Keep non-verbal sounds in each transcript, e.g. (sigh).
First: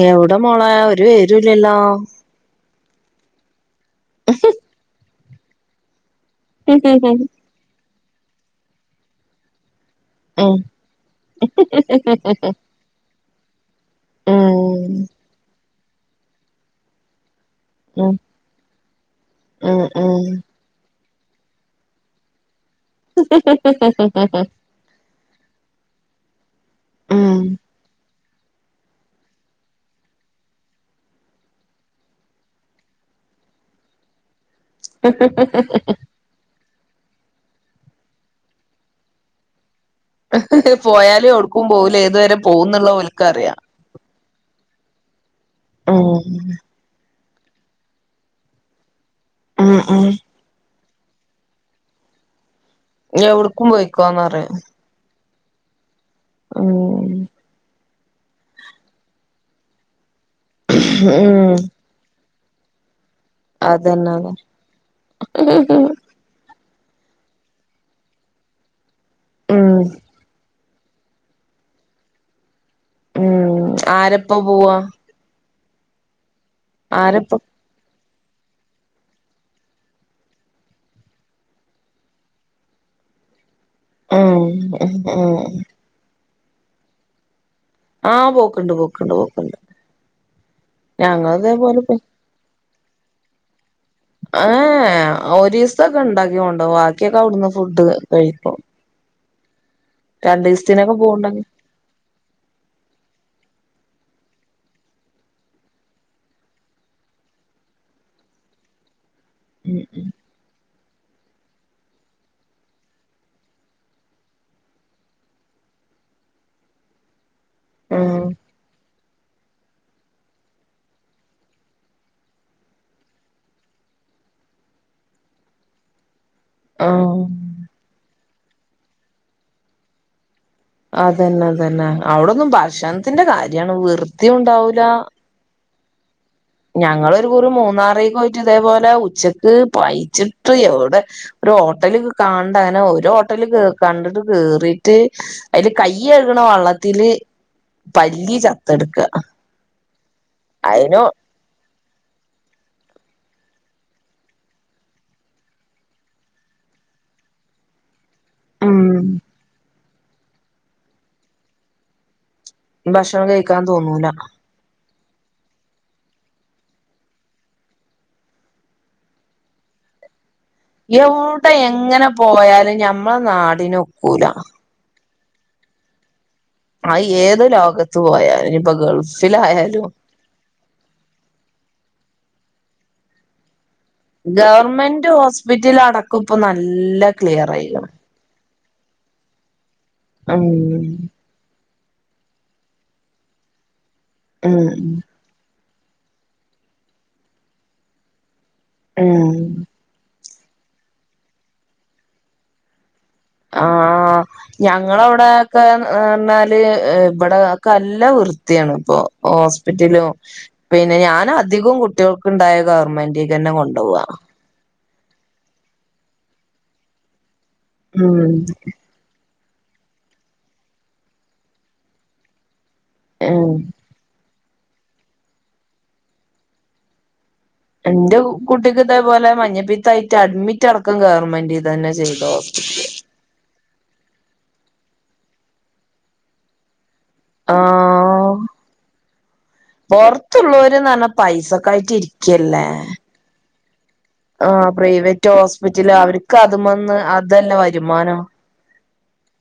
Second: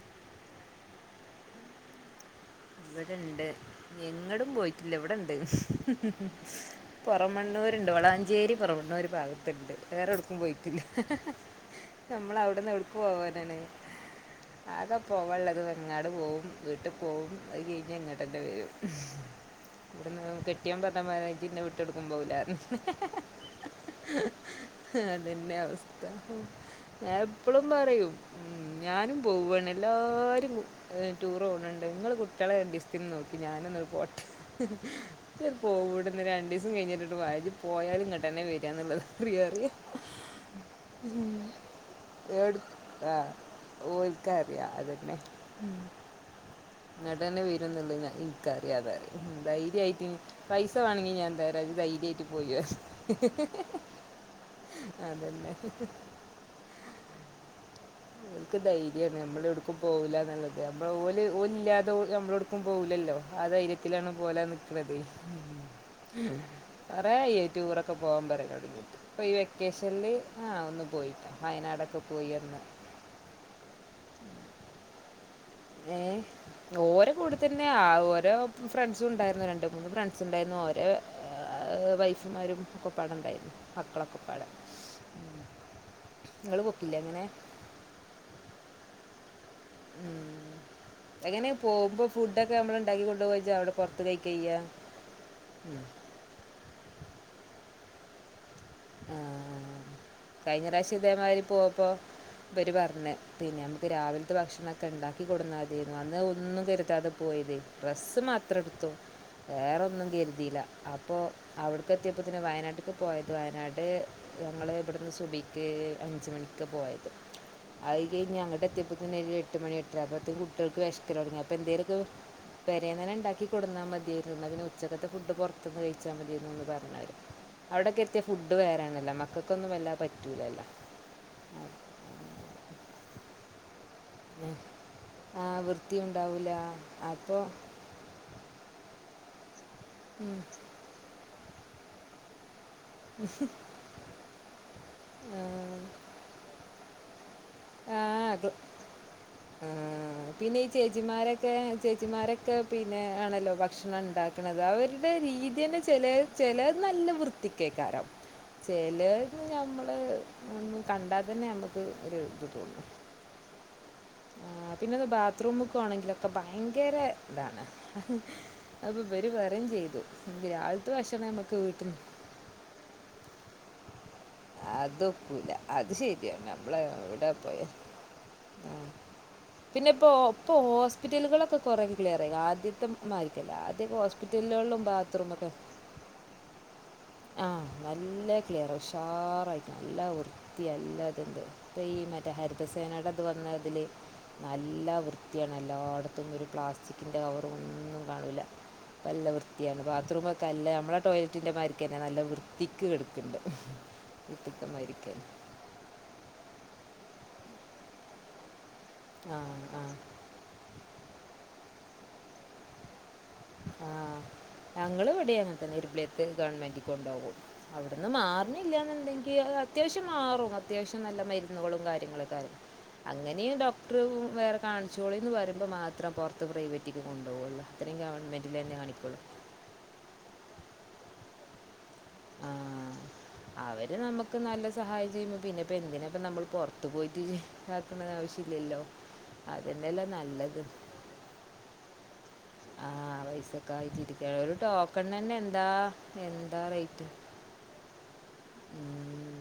യവ്ടെ മോളെ ഒരു വിവരുല്യല്ലോ വട്ണ്ട് എങ്ങടും പോയ്ട്റ്റില്ല ഇവട്ണ്ട്. ഉം ഉം പൊറമണ്ണൂര്ണ്ട് വളാഞ്ചേരി പൊറമണ്ണൂര് ഭാഗത്ത്ണ്ട്. വേറെ എവ്ട്ക്കും പോയ്റ്റില്ല ഞമ്മള് അവ്ട്ന്ന് എവ്ട്ക്കു പോവാനാണ്. ഉം ആകെ പോവാള്ളത് വെങ്ങാട് പോവും വീട്ട്പോവും. പഅഅ് ഉം കഴിഞ്ഞേങ്ങട്ടന്നെ വരും ഹും ഇപ്ട്ന്ന് ഉം കെ അറ്റിയം പറഞ്ഞ് (unintelligible) ഇജജ്ന്നെ വിട്ടെടുക്കും പോവൂലാറ് (unintelligible) ഹ്ഹ്ഹ്ഹ്ഹ ഇക്ക് നല്ലെൽആവസ്ഥ ഞാ ഉം ഇപ്പളും പറയും ഉം ഞാനും പോവാണ്. എല്ലാരും ടൂർ പോണ് ഇണ്ട് ഇങ്ങള് ളെരണ്ടീസത്തിന് നോക്കി ഞാനൊന്ന് പോ ട്ടെ ഇ ജൊന്നു പോവൂല രണ്ടീസം കഴിഞ്ഞിട്ടിണ്ട് വാ ജജ്. പോയാലും ഇങ്ങെട്ടന്നെ വരാന്ന്ള്ളത്റിയാറ. പോയാലും ഒട്ക്കും പോകൂല ഏതരെ പോകൂന്ന്ള്ള ഒൽക്കറിയാ. ഓൽക്കറിയാ അതന്നെ ഉം. ഉം ഇങ്ങതെന്നെ വരുന്ന്ള്ള് ഇൻക്കറിയാന്നറിം ഉം ഉം ധൈര്യായിട്ട്. പൈസ വാണെങ്കി ഞാൻതരാ ഇയ്യ് ധൈര്യായിട്ട് പോയിവാ. യ്യോവ്കും പൊയിക്കോന്നറിം. അതെന്നെ ഉം ഓൽക്ക് ധൈര്യാണ് നമ്മള് യോട്ക്കും പോവൂലന്ന്ള്ളത് നമ്മള് ഓല് ഉം ഓലില്ലാ നമ്മളോട്ക്കും പോവൂലല്ലോ ആ അതന്നെ അതന്നെ ധൈര്യത്തിലാണ്പോലാ നിക്ക്ണത്. കൊറേ ഈ ടൂറൊക്കെ പോവാൻ പറി ഒലോട്. പ്പൊ ഈ ഉം വെക്കേഷൻൽ ആ ഒന്ന് പോയി വയനാടൊക്കെ പോയി വന്ന്. ഉം ആരപ്പം പോവാ? ഏഹ് ഓരെ ആരപ്പ കൂടെത്ത പിന്നെ ആ ഓരെ ഫ്രണ്ട്സും ഉണ്ടായര്ന്നു. രണ്ട് മൂന്ന് ഫ്രണ്ട്സുംണ്ടായ്ന്ന് ഓരെ വൈഫ്മാരും ഒക്കപ്പാടെണ്ടായ്ന്. ഉം മക്കളൊക്കെപ്പാടെ ഉം ഉം ഇങ്ങള് പൂക്കില്ലെ അങ്ങനെ? ആഹ് പോക്ക്ണ്ട് പോക്ക്ണ്ട് പോക്ക്ണ്ട്. ഉം ഞങ്ങള് എങ്ങനെ ഇതേപോലെ പോവ്മ്പോ ഫുഡൊക്കെ നമ്മൾ ഇണ്ടാക്കി കൊണ്ടൊക ജ് അവടെ ഏ എ ഓരീസൊക്കെ ഇണ്ടാക്കികൊണ്ടോവും. വാക്ക്യെക്കെ അവിട്ന്ന് ഫുഡ് കഴിക്കും. ആഹ് കഴിഞ്ഞ രണ്ടീസത്തിനൊക്കെ പ്രാവശ്യം പോവ്ണ്ടെങ്കി ഇതേമായ്രി പോപ്പോ ഇവെര് പർഞ്ഞ്. പിന്നെ അമക്ക് രാവിൽത്തെ ഭക്ഷണൊക്കെ ഇണ്ടാക്കി കൊടുന്നാതേര്ന്ന് അന്ന് ഒന്നും കര്താതെ പോയതെ ഡ്രസ്സ് മാത്ര ഇട്ത്തു. ഉം വേറൊന്നും കെര്തീല. അപ്പോ അവിട്ക്കെ എത്ത്യപ്പോതിന് വയനാട്ട്ക്ക് പോയതുആയ് നാട്ട് ഞമ്മൾ ഇബെട്ന്ന് സുഭ ഇക്ക് അഞ്ച് മണിക്ക് പോയത് അഹ് കഴിഞ് അങ്ങട്ട് എത്ത്യപ്പോത്തിന് ഒര് എട്ട് മണി എട്ടര അപ്പോത്തിനു കുട്ട്യേൾക്ക് വെശ് ക്കൊല്ങ്ങി. അപ്പെ എന്തേലൊക്കെ പെരേന്നെന്നെ ഇണ്ടാക്കി കൊട്ന്നാ മതി. (unintelligible) ഇന്നാഉച്ചകത്തെ ഫുഡ് പൊറ്ത്ത്ന്ന് കഴിച്ചാ മതി (unintelligible) പറ്ണറ്. ഉം അവിടെ ഒക്കെ എത്ത്യ ഫുഡ് വേറേണൊല്ലൊ. മക്കക്കൊന്നും വല്ലാ പറ്റൂലല്ല അതെന്നെ അതന്നെ. ഔടൊന്നും ഭക്ഷണത്തിന്റെ കാര്യാണ്. വൃത്തിയൂ ഉണ്ടാവൂല ആഹ് വൃത്തി ഉണ്ടാവൂല ഞങ്ങളൊരു കുറി മൂന്നാറേക്ക് പോയിട്ട് ഇതേപോലെ ഉച്ചക്ക് പയിച്ചിട്ടു എവിടെ. ഒരു ഹോട്ടല് കാണ്ട അങ്ങനെ ഒരു ഹോട്ടല് കേ കണ്ടിട്ട് കേറി റ്റ് അയ്ല് കയ്യ് എഴുക്ണ വള്ളത്തില് ആഹ് പല്ലി അതു ചത്തെടുക്ക ആഹ് പിന്നെ അയിന് ചേച്ചിമാരെ ക്കെ ചേച്ചിമാരൊക്കെ പിന്നെ ആണല്ലോ ഭക്ഷണം ഉണ്ടാക്ക്ണത്. അവരുടെ രീത്യന്നെ ചെലെ ചെലത് നല്ല വൃത്തി കേക്കാരം ഉം ചെലേത് നമ്മള് ഇന്ന് കണ്ടാൽ തന്നെ നമ്മുക്ക് ഒരു ഭക്ഷണം കഴിക്കാൻ തോന്നൂല ആഹ് പിന്നത് ബാത്റൂമ്ക്കോണെങ്കിലൊക്കെ ഭയങ്കര ഇതാണ് അപ്പ വര പറയും ചെയ്തു എങ്കിൽ അഹ് യൗടെ എങ്ങനെ പോയാലും ഞമ്മളെ നാടിന് ഒക്കൂല അതൊക്കൂല അത് ശരിയാണ് ഞ ആ ഏത് ലോകത്ത് പോയാലു ഇഞ്ഞ് പ്പോ ഗൾഫിൽ ആയ പിന്നെ ഇപ്പോ ഇപ്പ ഹോസ്പിറ്റലുകളൊക്കെ കുറ ക്ലിയർ ആയി ആദ്യത്തെ മാരിക്കല്ല ആദ്യക്കെ ഹോസ് ഗവർമെന്റ് ഹോസ്പിറ്റൽ അടക്കപ്പം നല്ല ആ ക്ലിയർ ആയിക്ക്ണ് നല്ല ക്ലിയർ ഉഷാറയിട്ട നല്ല ഉം വൃത്തി നല്ല ഇതണ്ട് ഇപ്പ ഈ മറ്റേ ഹരിതസേനയുടെ അത് വന്നതിൽ ഉം നല്ല വൃത്തിയാണ് എല്ലായിടത്തും ഒരു പ്ലാസ്റ്റിക്കിൻ്റെ കവറ ഒന്നും കാണില്ല നല്ല ഉം വൃത്തിയാണ് ബാത്റൂമൊക്കെല്ല നമ്മളെ ടോലറ്റിന്റെറെമാർരിക്കന്നെ നല്ല വൃത് തിക്ക് എട്കണ്ടം (unintelligible) ക എന്നാല് ഇവിടെ കല്ല വൃത്തിയാണ് ഇപ്പൊ ആ ആ ഹോസ്പിറ്റലും പിന്നെ ഞാൻ അധികം കുട്ടികൾക്കുണ്ടായ ഗവർമെന്റിൽ തന്നെ കൊണ്ട ആഹ് ഞങ്ങള് എവിടെ അങ്ങ തന്നെ ഇരുപിളിയത്ത് ഗവൺമെന്റ് കൊണ്ടുപോകും അവിടുന്ന് ഉം മാറണില്ലന്നുന്തെങ്കി അത്യാവശ്യം മാറും അത്യാവശ്യം നല്ല മാറും മരുന്നുകളും കാര്യങ്ങളൊക്കാരും അങ്ങനെയും ഉം ഡോക് ടറും വേറെ കാണിച്ചോളി എന്ന് പറയുമ്പോ മാത്രം പുറത്ത് പ്രൈവറ്റേക്ക് കൊണ്ടു പോകള്ളൂ അത്രയും എന്റെ ഗവൺ കുട്ടിക്ക് ഇതേപോലെ മഞ്ഞപ്പീത്തയിട്ട് അഡ്മിറ്റ് അടക്കും ഗവൺമെന്റീ തന്നെ ചെയ്തോ ആഹ് അവര് നമ്മുക്ക് നല്ല സഹായം ചെയ്യുമ്പോ പിന്നെപ്പോ എന്തിനപ്പ നമ്മള് പൊർ ത്ത് പോയിട്ട് ഇതാക്കണ ആഹ് ആവശ്യല്ലല്ലോ അതന്നല്ലേ നല്ലത് പൈസക്കായിറ്റ് ഇരിക്കല്ലേ ആഹ് പൈസക്ക ആയിട്ടിരി ആഹ് പ്രൈവറ്റ് ഹോസ്പിറ്റല് അവർക്ക് എന്താ അതുംമ്മന്ന് റേറ്റ് അതന്നെ വരുമാനം ഉം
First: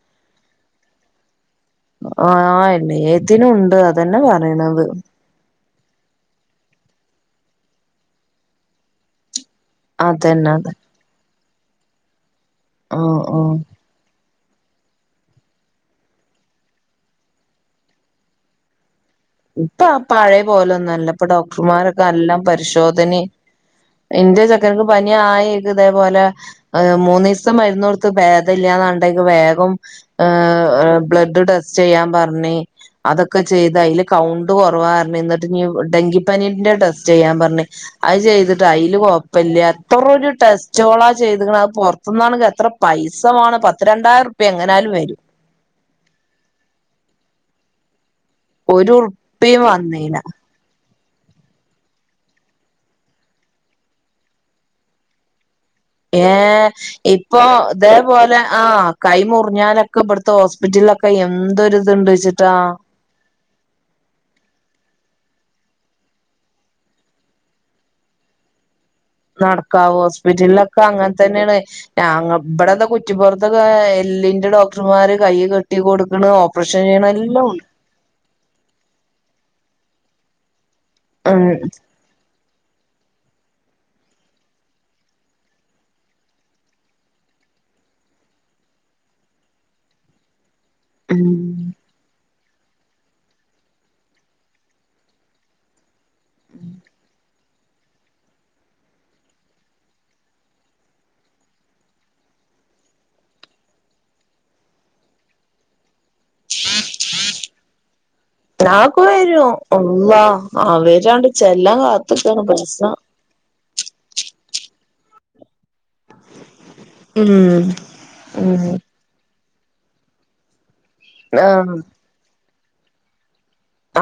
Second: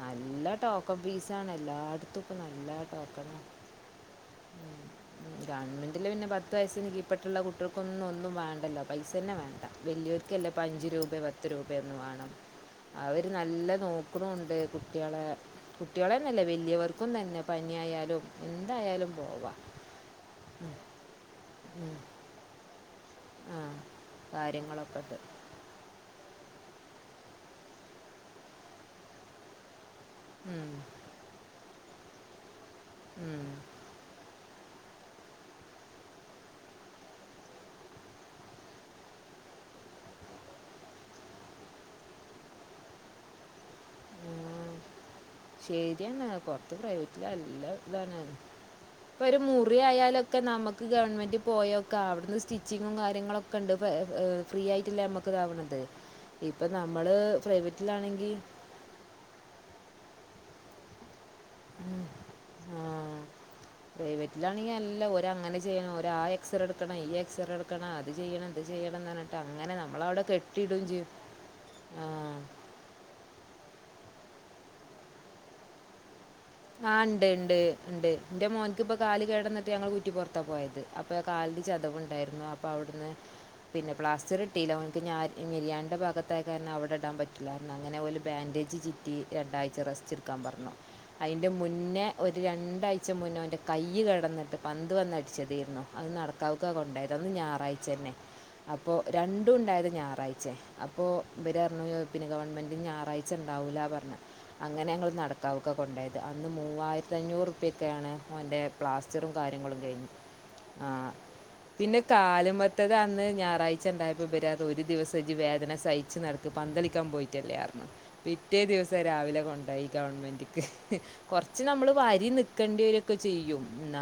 നല്ല ടോക്കൺ പീസാണ് എല്ലാടത്തും ഇപ്പ നല്ല ആഹ് ടോക്കണാ എല്ലേത്തിനും ഉണ്ട് അതന്നെ പറയണത് ഗവണ്മെന്റില് പിന്നെ പത്ത് വയസ്സിനു കീപ്പട്ടുള്ള കുട്ടികക്കൊന്നും ഒന്നും വേണ്ടല്ലോ പൈസ തന്നെ വേണ്ട വലിയൂർക്ക്ല്ല അതന്നെ അതെ അഞ്ചു രൂപ പത്ത് രൂപയൊന്ന് വേണം. ആഹ് അവര് ആഹ് നല്ല നോ ക്കുന്നൂണ്ട് കുട്ടികളെ കുട്ടികളെന്നല്ലേ വലിയവർക്കും തന്നെ പനിയായാലും എന്തായാലും പോവാം ഇപ്പൊ ആ പഴയ പോലൊന്നു അല്ല ഇപ്പൊ ഡോക്ടർമാരൊക്കെ നല്ലാം പരിശോധനേം ആ എന്റെ ചെക്കന്ക്ക് കാര്യങ്ങളൊക്കെ പനി ഉണ്ട് ആ യിക്ക് ഇതേപോലെ മൂന്നീസം മരുന്ന് കൊടുത്ത് ഭേദല്ല്യാനർണ്ടേക്ക് വേഗം ഉം. ഏഹ് ബ്ലഡ് ടെസ്റ്റ് ചെയ്യാൻ പറഞ് അതൊക്കെ ഉം. ചെയ്ത അതില് കൗണ്ട് കുറവാർഞ്ഞ്. എന്നിട്ട് ഇനിയും ഡെങ്കിപ്പനീന്റെ ടെസ്റ്റ് ചെയ്യാൻ പർഞ്ഞ് അത് ചെയ്തിട്ടാതില് കൊഴപ്പില്ല എത്ര ഒരു ടെസ്റ്റോളാ ചെയ്ക്കണ അത് പൊർ ത്തുന്നാണെകിൽ എത്ര പൈസ വാണം. പത്ത് രണ്ടായിരറുപ്പിയ എങ്ങനായാലും വരും ശരിയെന്നാ പൊർത്ത് പ്രൈവറ്റില് നല്ല ഇതാണ് ഇപ്പൊ ഒരു ഉറുപ്പിം മുറി വന്നീല ആയാലൊക്കെ നമക്ക് ക്ക് ഗവൺമെൻറ് പോയോക്കാ. അവിടുന്ന് സ്റ്റിച്ചിങ്ങും കാര്യങ്ങളൊക്കെണ്ട്. പ ഫ്രീ ആയിട്ടല്ലേ നമ്മക്ക് ഇതാവണത് ഇപ്പൊ ഏഹ്. നമ്മള് ഇപ്പൊ പ്രൈവറ്റിലാണെങ്കി ഇതേപോലെ ആഹ് കൈ മുർഞ്ഞാലൊക്കെ ഇബട്ത്തെ ഹോസ്പിറ്റൽലൊക്കെ എന്തൊരിത്ണ്ട്‌ച്ചിട്ടാ പ്രൈവറ്റിലാണെങ്കിൽ അല്ല ഓരങ്ങനെ ചെയ്യണം ഒരാ എക്സറേ എടുക്കണം ഈ എക്സ്റേ എടുക്കണം അത് ചെയ്യണം ഇത് ചെയ്യണം ന്നർഞ്ഞ് നടക്കാവ് ഹോസ്പിറ്റൽലൊക്കെ അങ്ങൻതന്നെണെയ് ഞങ്ങ ആ ഇബടെതാ കുറ്റിപ്പൊർത്ത് താ എല്ലിന്റെ ഡോക്ടർമാര് കൈ കെട്ടി കൊടുക്ണ്. ഓ ആഹ് ണ്ട് ണ്ട് ണ്ട് എന്റെ മോൻക്ക് പ്പൊ കാല് കേടന്നിട്ട് ഞങ്ങള് കുറ്റിപൊർത്താ പോയത് അപ്പോ ഉം കാലിന് ചതവുണ്ടായിര്ന്നു അപ്പോ അവ്ട്ന്ന് പിന്നെ പ്ലാസ്റ്ററ് ഇട്ടീല്ല. ഓൻക്ക് ഞ ഞരിയാണിന്റെ ഭാത്തായത് കാരണം അവടെ ഇടാൻ പറ്റില്ലാ അങ്ങനെ ഓല് ബന്റെജ് ചി റ്റി രണ്ടായ്ച റെസ്റ്റ്ട്കാപറ്ഞ്ഞു ഉം അതിൻ്റെ മുന്നേ ഒര് രണ്ടായ്ച മുന്നേ ഓന്റെ കയ്യ് കേടന്ന്ട്ട് പന്ത് വന്ന് അട്ച്ച തെയ്ന്നു അത് നടക്കാവ്ക്ക കൊണ്ടോയത്. അന്ന് ഞാറായ്ച്ചന്നെ അപ്പൊ രണ്ടുംണ്ടായത് ഞാറായ്ച്ചെ. അപ്പൊ ഇബരർഞ്ഞു പിന്നെ ഗവൺമെന്റിന് ഞാറായ് ച്ച ണ്ടാവൂല പർഞ്ഞ്. അങ്ങനെ ഞങ്ങള് നടക്കാവ്ക്ക കൊണ്ടോയത് അന്ന് മൂവായിരത്തഅഞ്ഞൂറ് ഉറുപ്പ്യറ്റാണ് ഓൻന്റെ ഞാനൊക്കെ പ്ലാസ്റ്ററും വരും കാര്യങ്ങളും കഴിഞ്ഞു അള്ളാ ആഹ്. അവരാണ്ട് ചെല്ലാൻ പിന്നെ കാത്ത്ക്കാണ് പൈസ കാല്മ്മത്തത് അ ന്ന് ഞായറാഴ്ച ണ്ടായപ്പോ ബരത് ഒരു ദിവസ ജ്ജ് വേദന സഹിച്ച് നടക് പന്തളി ക്കാം ഉം പോയിട്ടല്ലെ അർഞ്ഞു. പിറ്റേ ഉം ദിവസം രാവിലെ കൊണ്ടായി ഗവൺമെന്റ്ക്ക്. കൊർച്ച് ആഹ് നമ്മള് വരി നക്കണ്ട്യരും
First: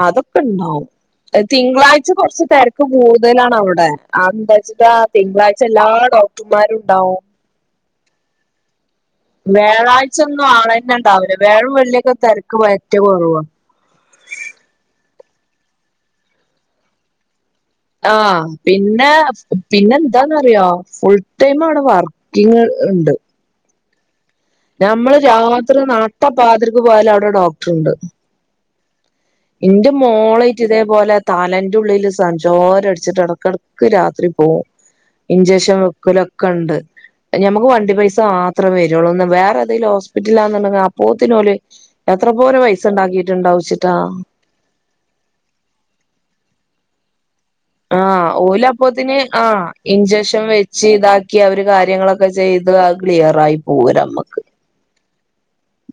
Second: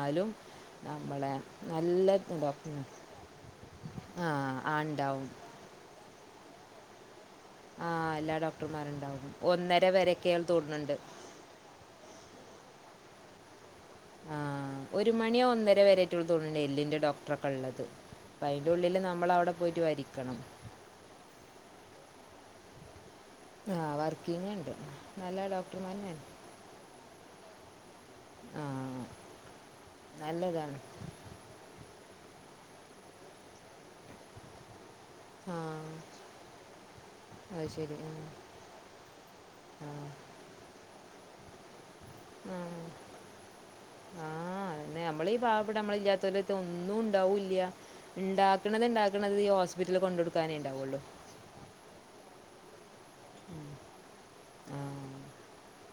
അതൊക്കെ ണ്ടാവും. നമ്മളെ തിങ്കളാഴ്ച നല്ല കൊർച്ച് തെര്ക്ക് ഡോക്ടർ കൂട്തലാണവ്ടെ. ആ അത് ആ എന്താചിട്ട ഇണ്ടാവും. തിങ്കളാഴ്ച എല്ലാ ഡോക്ടർമാരുംണ്ടാവും ആഹ് എല്ലാ ഡോക്ടർമാര്ണ്ടാവും വ്യാഴാഴ്ചൊന്നും ആളന്നെണ്ടാവൂല്ല. വ്യാഴും വെള്ളിഒക്കെ തെര്ക്ക് പറ്റ കൊറവാ ആഹ്. ഒരു മണി ഒന്നര വരേറ്റൊള്ളൂ തോന്ന്ണ്ട്‌ എല്ലിൻന്റെ ഡോക്ടർ ഒക്കെള്ളത്. ആഹ് പിന്നെ പിന്നെ വരിക്കണം. എന്താന്നറ്യോ ഫുൾ ടൈമ് അവ്ടെ വർക്കിങ് ഇണ്ട് ആഹ് വർക്കിങ്ങ് ണ്ട് ഞമ്മള് രാത്രി നാട്ട പാതിരക്ക് പോയാലും അവ്ടെ ഡോക്ടറുണ്ട് ആ ഇന്റെ മോളെറ്റ് നല്ലതാണ്. ഇതേപോലെ തലന്റുള്ളില് സൻഞ്ചോരട്ച്ചിട്ട് എടക്കടക്ക് രാത്രി പോവും ആ ഇൻജെഷൻ വെക്കലൊക്കെണ്ട്. അത് ഞമക്ക് വണ്ടി ശരി. പൈസ മാ ത്രം വെരൊള്ളൂ. ഒന്ന് ആ വേറെന്തെങ്കിലും ഹോസ്പറ്റിലാന്നുണ്ടെങ്കേ അപ്പോത്തിന് ഓല് എത്ര പോരെ പൈസ ണ്ടാക്കീറ്റ്ണ്ടാവുംച്ചിട്ടാ ആഹ് അതന്നെ. നമ്മളീ പാവപ്പെട്ട നമ്മള് ഇല്ല്യതോലെട്ത്ത് ഒന്നും ഉണ്ടാവൂല്യ ആഹ് ഓലപ്പോത്തിന് ആഹ് ഇഞ്ചഷൻ കൊണ്ടൊടുക്കാനേ വെച്ച് ഉണ്ടാവുള്ളൂ. ഇതാക് കി അവര് കാര്യങ്ങളൊക്കെ ചെയ്ത് അത് ക്ലിയറായി പോരമ്മക്ക്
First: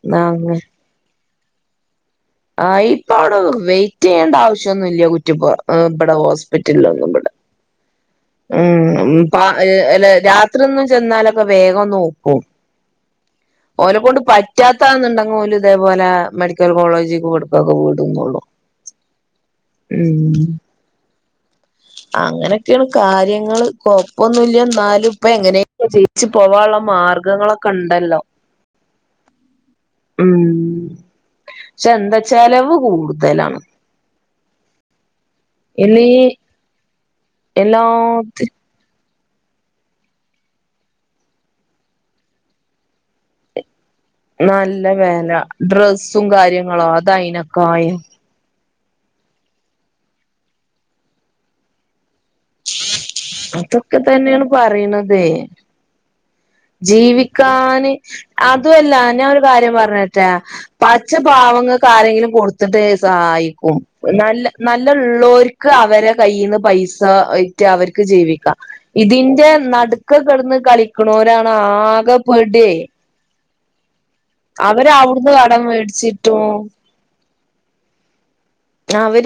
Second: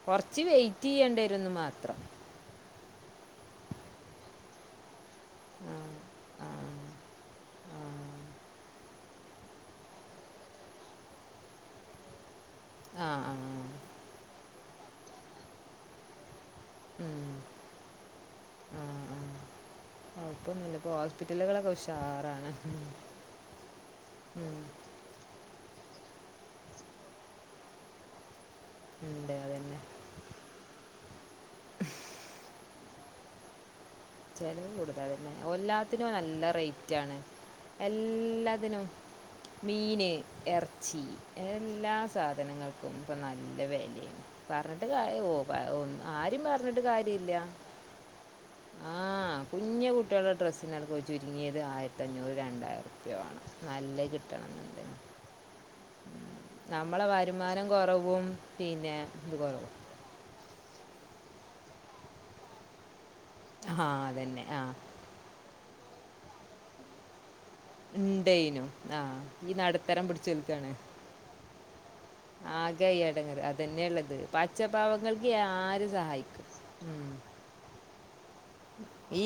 കൊർച്ച് വൈറ്റെയ്യേണ്ടെരുംന്ന് മാത്രം ആഹ് ഇപ്പൊ അവ്ടെ വെയിറ്റെയ്യേണ്ട ആവശ്യംന്നുംല്ല. കുറ്റിപൊറ ആ ഇബടെ ആ ഹോസ്പിറ്റൽലൊന്നും ഇബടെ ആ ഉം ഉം. പ അല്ല രാത്രി ഒന്നും ചെന്നാലൊക്കെ വേഗംന്നോക്കും ആഹ് ആഹ് ഓലെക്കൊണ്ട് പറ്റാത്താന്ന്ണ്ടെങ്ങെ ഓല് ഇതേപോലെ മെഡി ഡിക്കൽ ഉം. കോളേജ്ക്കും വട്ക്കൊക്കെ വിടുന്നൊള്ളു ആ ആ ഉം കുഴപ്പമൊന്നുമില്ല ഇപ്പോൾ ഹോസ്പിറ്റലുകളൊക്കെ ഉഷാറാണ് അങ്ങനൊക്കേണ് കാര്യങ്ങള് ഉം. കൊഴപ്പൊന്നുല്യ ന്നാലും പ്പ എങ്ങനേലൊക്കേ ജീവിച്ചു പോവാള്ള മാർഗങ്ങളൊക്കെണ്ടല്ലോ ഇണ്ട് അതന്നെ ഉം.. ശ്ശെ ന്താ ചെലവ് കൂടുതലാണ് ചെലവ് കൂടുതലെന്നെ ഇല്ല ഒല്ലാത്തിനും നല്ല റെയ്റ്റാണ് എൽ എല്ലാത്തി ല്ലതിനും മീന്, എർച്ചി എല്ലാ സാധനങ്ങൾക്കും ഇപ്പം നല്ല വെലേണ് നല്ല പറഞ്ഞിട്ട് ക വെല ഓ പ ഒ ആരേം പറഞ്ഞിട്ട് കാര്യല്ല്യ ആയിം ആഹ് കുഞ്ഞകുട്ട്യളെ ഡ്രസ്സിനാണം പ്പൊ ചുരുങ്ങിയത് ആയിരത്തഞ്ഞൂറ് രണ്ടായിർപ്യാ വാണം നല്ലെ കിട്ടണംന്ന്ണ്ടെങ്ങി ദേ വരുമാനം ജീവിക്കാന് കുറവും അതൊല്ല പിന്നെ ഞാൻ ഇത് ഒരു കുറവും കാര്യം പറഞ്ഞരട്ടെ പച്ച പാവങ്ങൾക്ക് ആരെങ്കിലും കൊടുത്തിട്ട് സഹായിക്കും ആ നല്ല അതന്നെ ആ നല്ല ള്ളോര് ക്കവരെ കയ്യിന്ന് പൈസ ഒ റ്റ് അവര്ക്ക് ജീവിക്ക. ഉണ്ടേനു ആ ഇതിന്റെ ഈ നടുത്തരം നട്ക്കെ പിടിച്ചു കെട്ന്ന് നിൽക്കാണ് കളിക്ക്‌ ണോരാണ് ആകെ പെടെയ് യെടങ്ങേറ് അതെന്യള്ളത് പച്ച പാവങ്ങൾക്ക് അവിടുന്ന് കടം യാരിം സഹായിക്ക്‌ മേടിച്ചിട്ടും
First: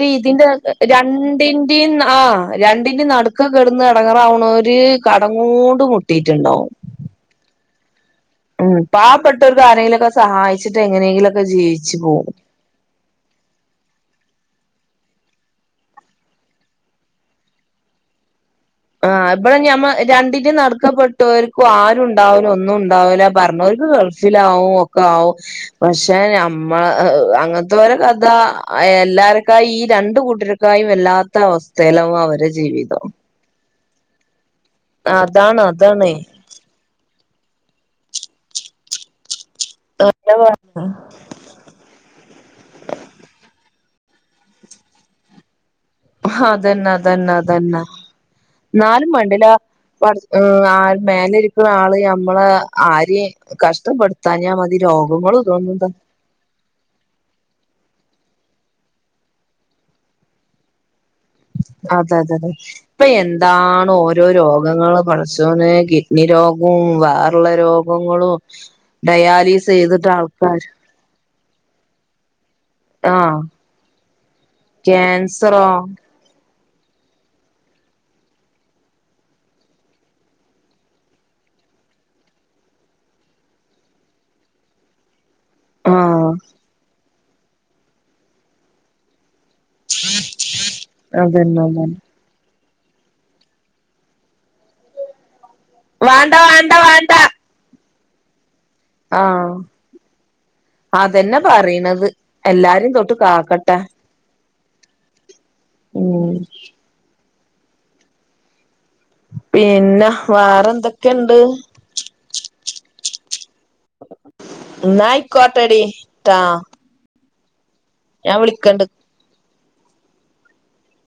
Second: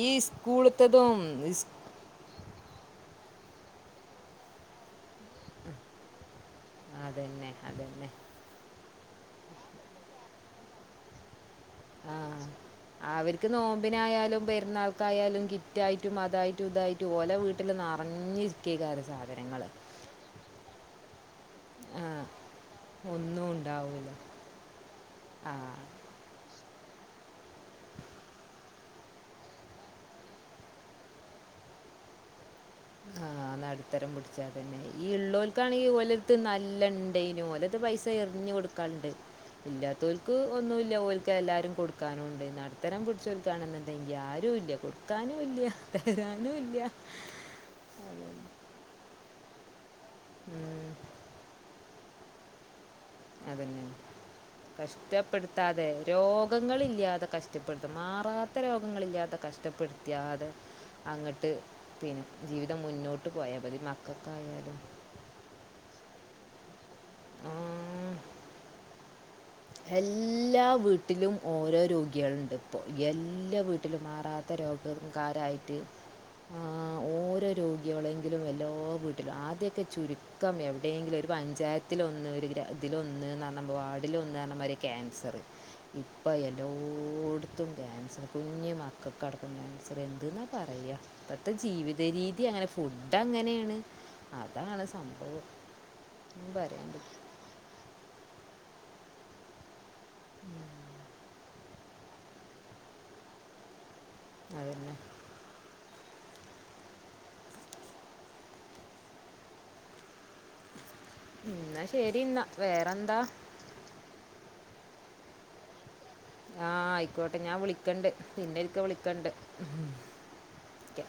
ഈ ഇതിന്റെ സ്കൂളത്തതും ഇസ്- രണ്ടിന്റെയും നാ ആഹ് രണ്ടിന്റിം നടുക്കെ കെടന്ന് എടങ്ങറാവ്ണോര് കടങ്ങോണ്ട് മുട്ടിറ്റ്ണ്ടാവും അതെന്നെ അതന്നെ ഉം, പാവപ്പെട്ടോർക്ക് ആരെലൊക്കെ സഹായിച്ചിട്ട് എങ്ങനെയെങ്കിലൊക്കെ ജീവിച്ച് പോവും അവര്ക്ക് നോമ്പിനായാലും പെര്ന്നാൾക്കായാലും കിറ്റായിറ്റും അതായിറ്റും ഇതായി ത് ഓലെ വീട്ട്ല് നറഞ്ഞ് ആഹ് ബടെഞമ്മ രണ്ടിന്റേം നടക്ക് പെ ർക്കും ആ ആരുണ്ടാവൂല ഒന്നുണ്ടാവൂല ഒന്നും പറയുന്നോർക്ക് ഉണ്ടാവൂല ഗൾഫിലാവും ഒക്കാവും ആ പഷ് എഹെ ഞമ്മ അഹ് അങ്ങത്തോരെ കഥ അഹ് എല്ലാരെക്കായ് ഈ രണ്ട് കൂട്ടരേക്കായ് വെല്ലാ ത്തവസ്ഥേലാവോ അവരെ ജീവിതം ആഹ് നടുതരം പുടിച്ചാതന്നെ ഈ അതാണ് ള്ളോൽക്കാണി അതാണ് ഓലെട്ത്ത് നല്ലൺ ണ്ടേയ്നു ഓലെട്ത്ത് പൈസ എറിഞ്ഞുകൊടുക്കാണ്ട് ഇല്ലാത്തോ ൽക്ക് ഒന്നൂല്ല ഓൽക്ക് എല്ലാരും കൊടു ക്കാനുണ്ട് നടുത്തരം പിടിച്ചോർ കാണുന്നുണ്ടെങ്കിൽ ആരൂല്യ കൊടുക്കാനുല്യാ (unintelligible) ന്നാലും മേണ്ടില പട ഉം. ആഹ് മേലേ ഇരിക്കുന്ന ആള് നമ്മളെ ആരേം അതന്നെ കഷ്ടപ്പെടുത്താഞ്ഞാ മതി രോഗങ്ങളും ഇതൊന്നും ത രോഗങ്ങളില്യാതെ കഷ്ടപ്പെടുത്ത മാറാത്ത രോഗങ്ങളില്ലാതെ കഷ്ടപ്പെടുത്തിയാതെ അങ്ങട്ട് അതതെ മതി ഇപ്പെയെന്താണ് ഓരോ മക്കൾക്കായാലും രോഗങ്ങള് ചോനെ കിഡ്നി രോഗും വേറള്ള രോഗങ്ങളും ഡയാ എല്ലാ വീട്ടിലും ഓരോ രോഗ്യള്ണ്ട് ആഹ് എല്ലാ വീട്ടിലും മാറാത്ത ക്യാൻസറോ രോഗകാരായിട്ട് (inaudible) ഓരോ രോഗ്യളെങ്കിലും എല്ലാ വീട്ടിലും ആദ്യക്കെ ചുരു ക്ക യെവിടെയെങ്കിലും ഒരു പഞ്ചായത്തിലൊന്ന് ല ഒരുതിലൊന്ന് ഒരുവാർഡിലൊന്ന്- മാരി ക്യാൻസറ് ഇപ്പ ആഹ് എല്ലോ ഓട്ത്തും ക്യാൻസ്റ് കുഞ്ഞി മക്കക്കടക്കം എന്ത്ന്നാ പറയ ഇപ്പത്തെ അതന്നെ അതന്നെ ജീവിത രീതിയങ്ങനെ ഫുഡ്ഡങ്ങനെയാണ് അതാണ് സംഭവം വാണ്ട ഒന്നും വാണ്ട പറയാൻ വാണ്ട പറ്റില്ല ആഹ് അതെന്ന പറയിണത് എല്ലാരും തൊട്ട് കാക്കട്ടെ അതന്നെ ഉം പിന്ന വേറെന്ത- ഇന്ന ശരിന്നാ വേറന്താ എന്നായ്ക്കോട്ടെടി ആഹ് ആയിക്കോട്ടെ ഞാൻ വിളിക്കണ്ട് പിന്നെ ഒരിക്ക വിളിക്കണ്ട് ഓക്കെ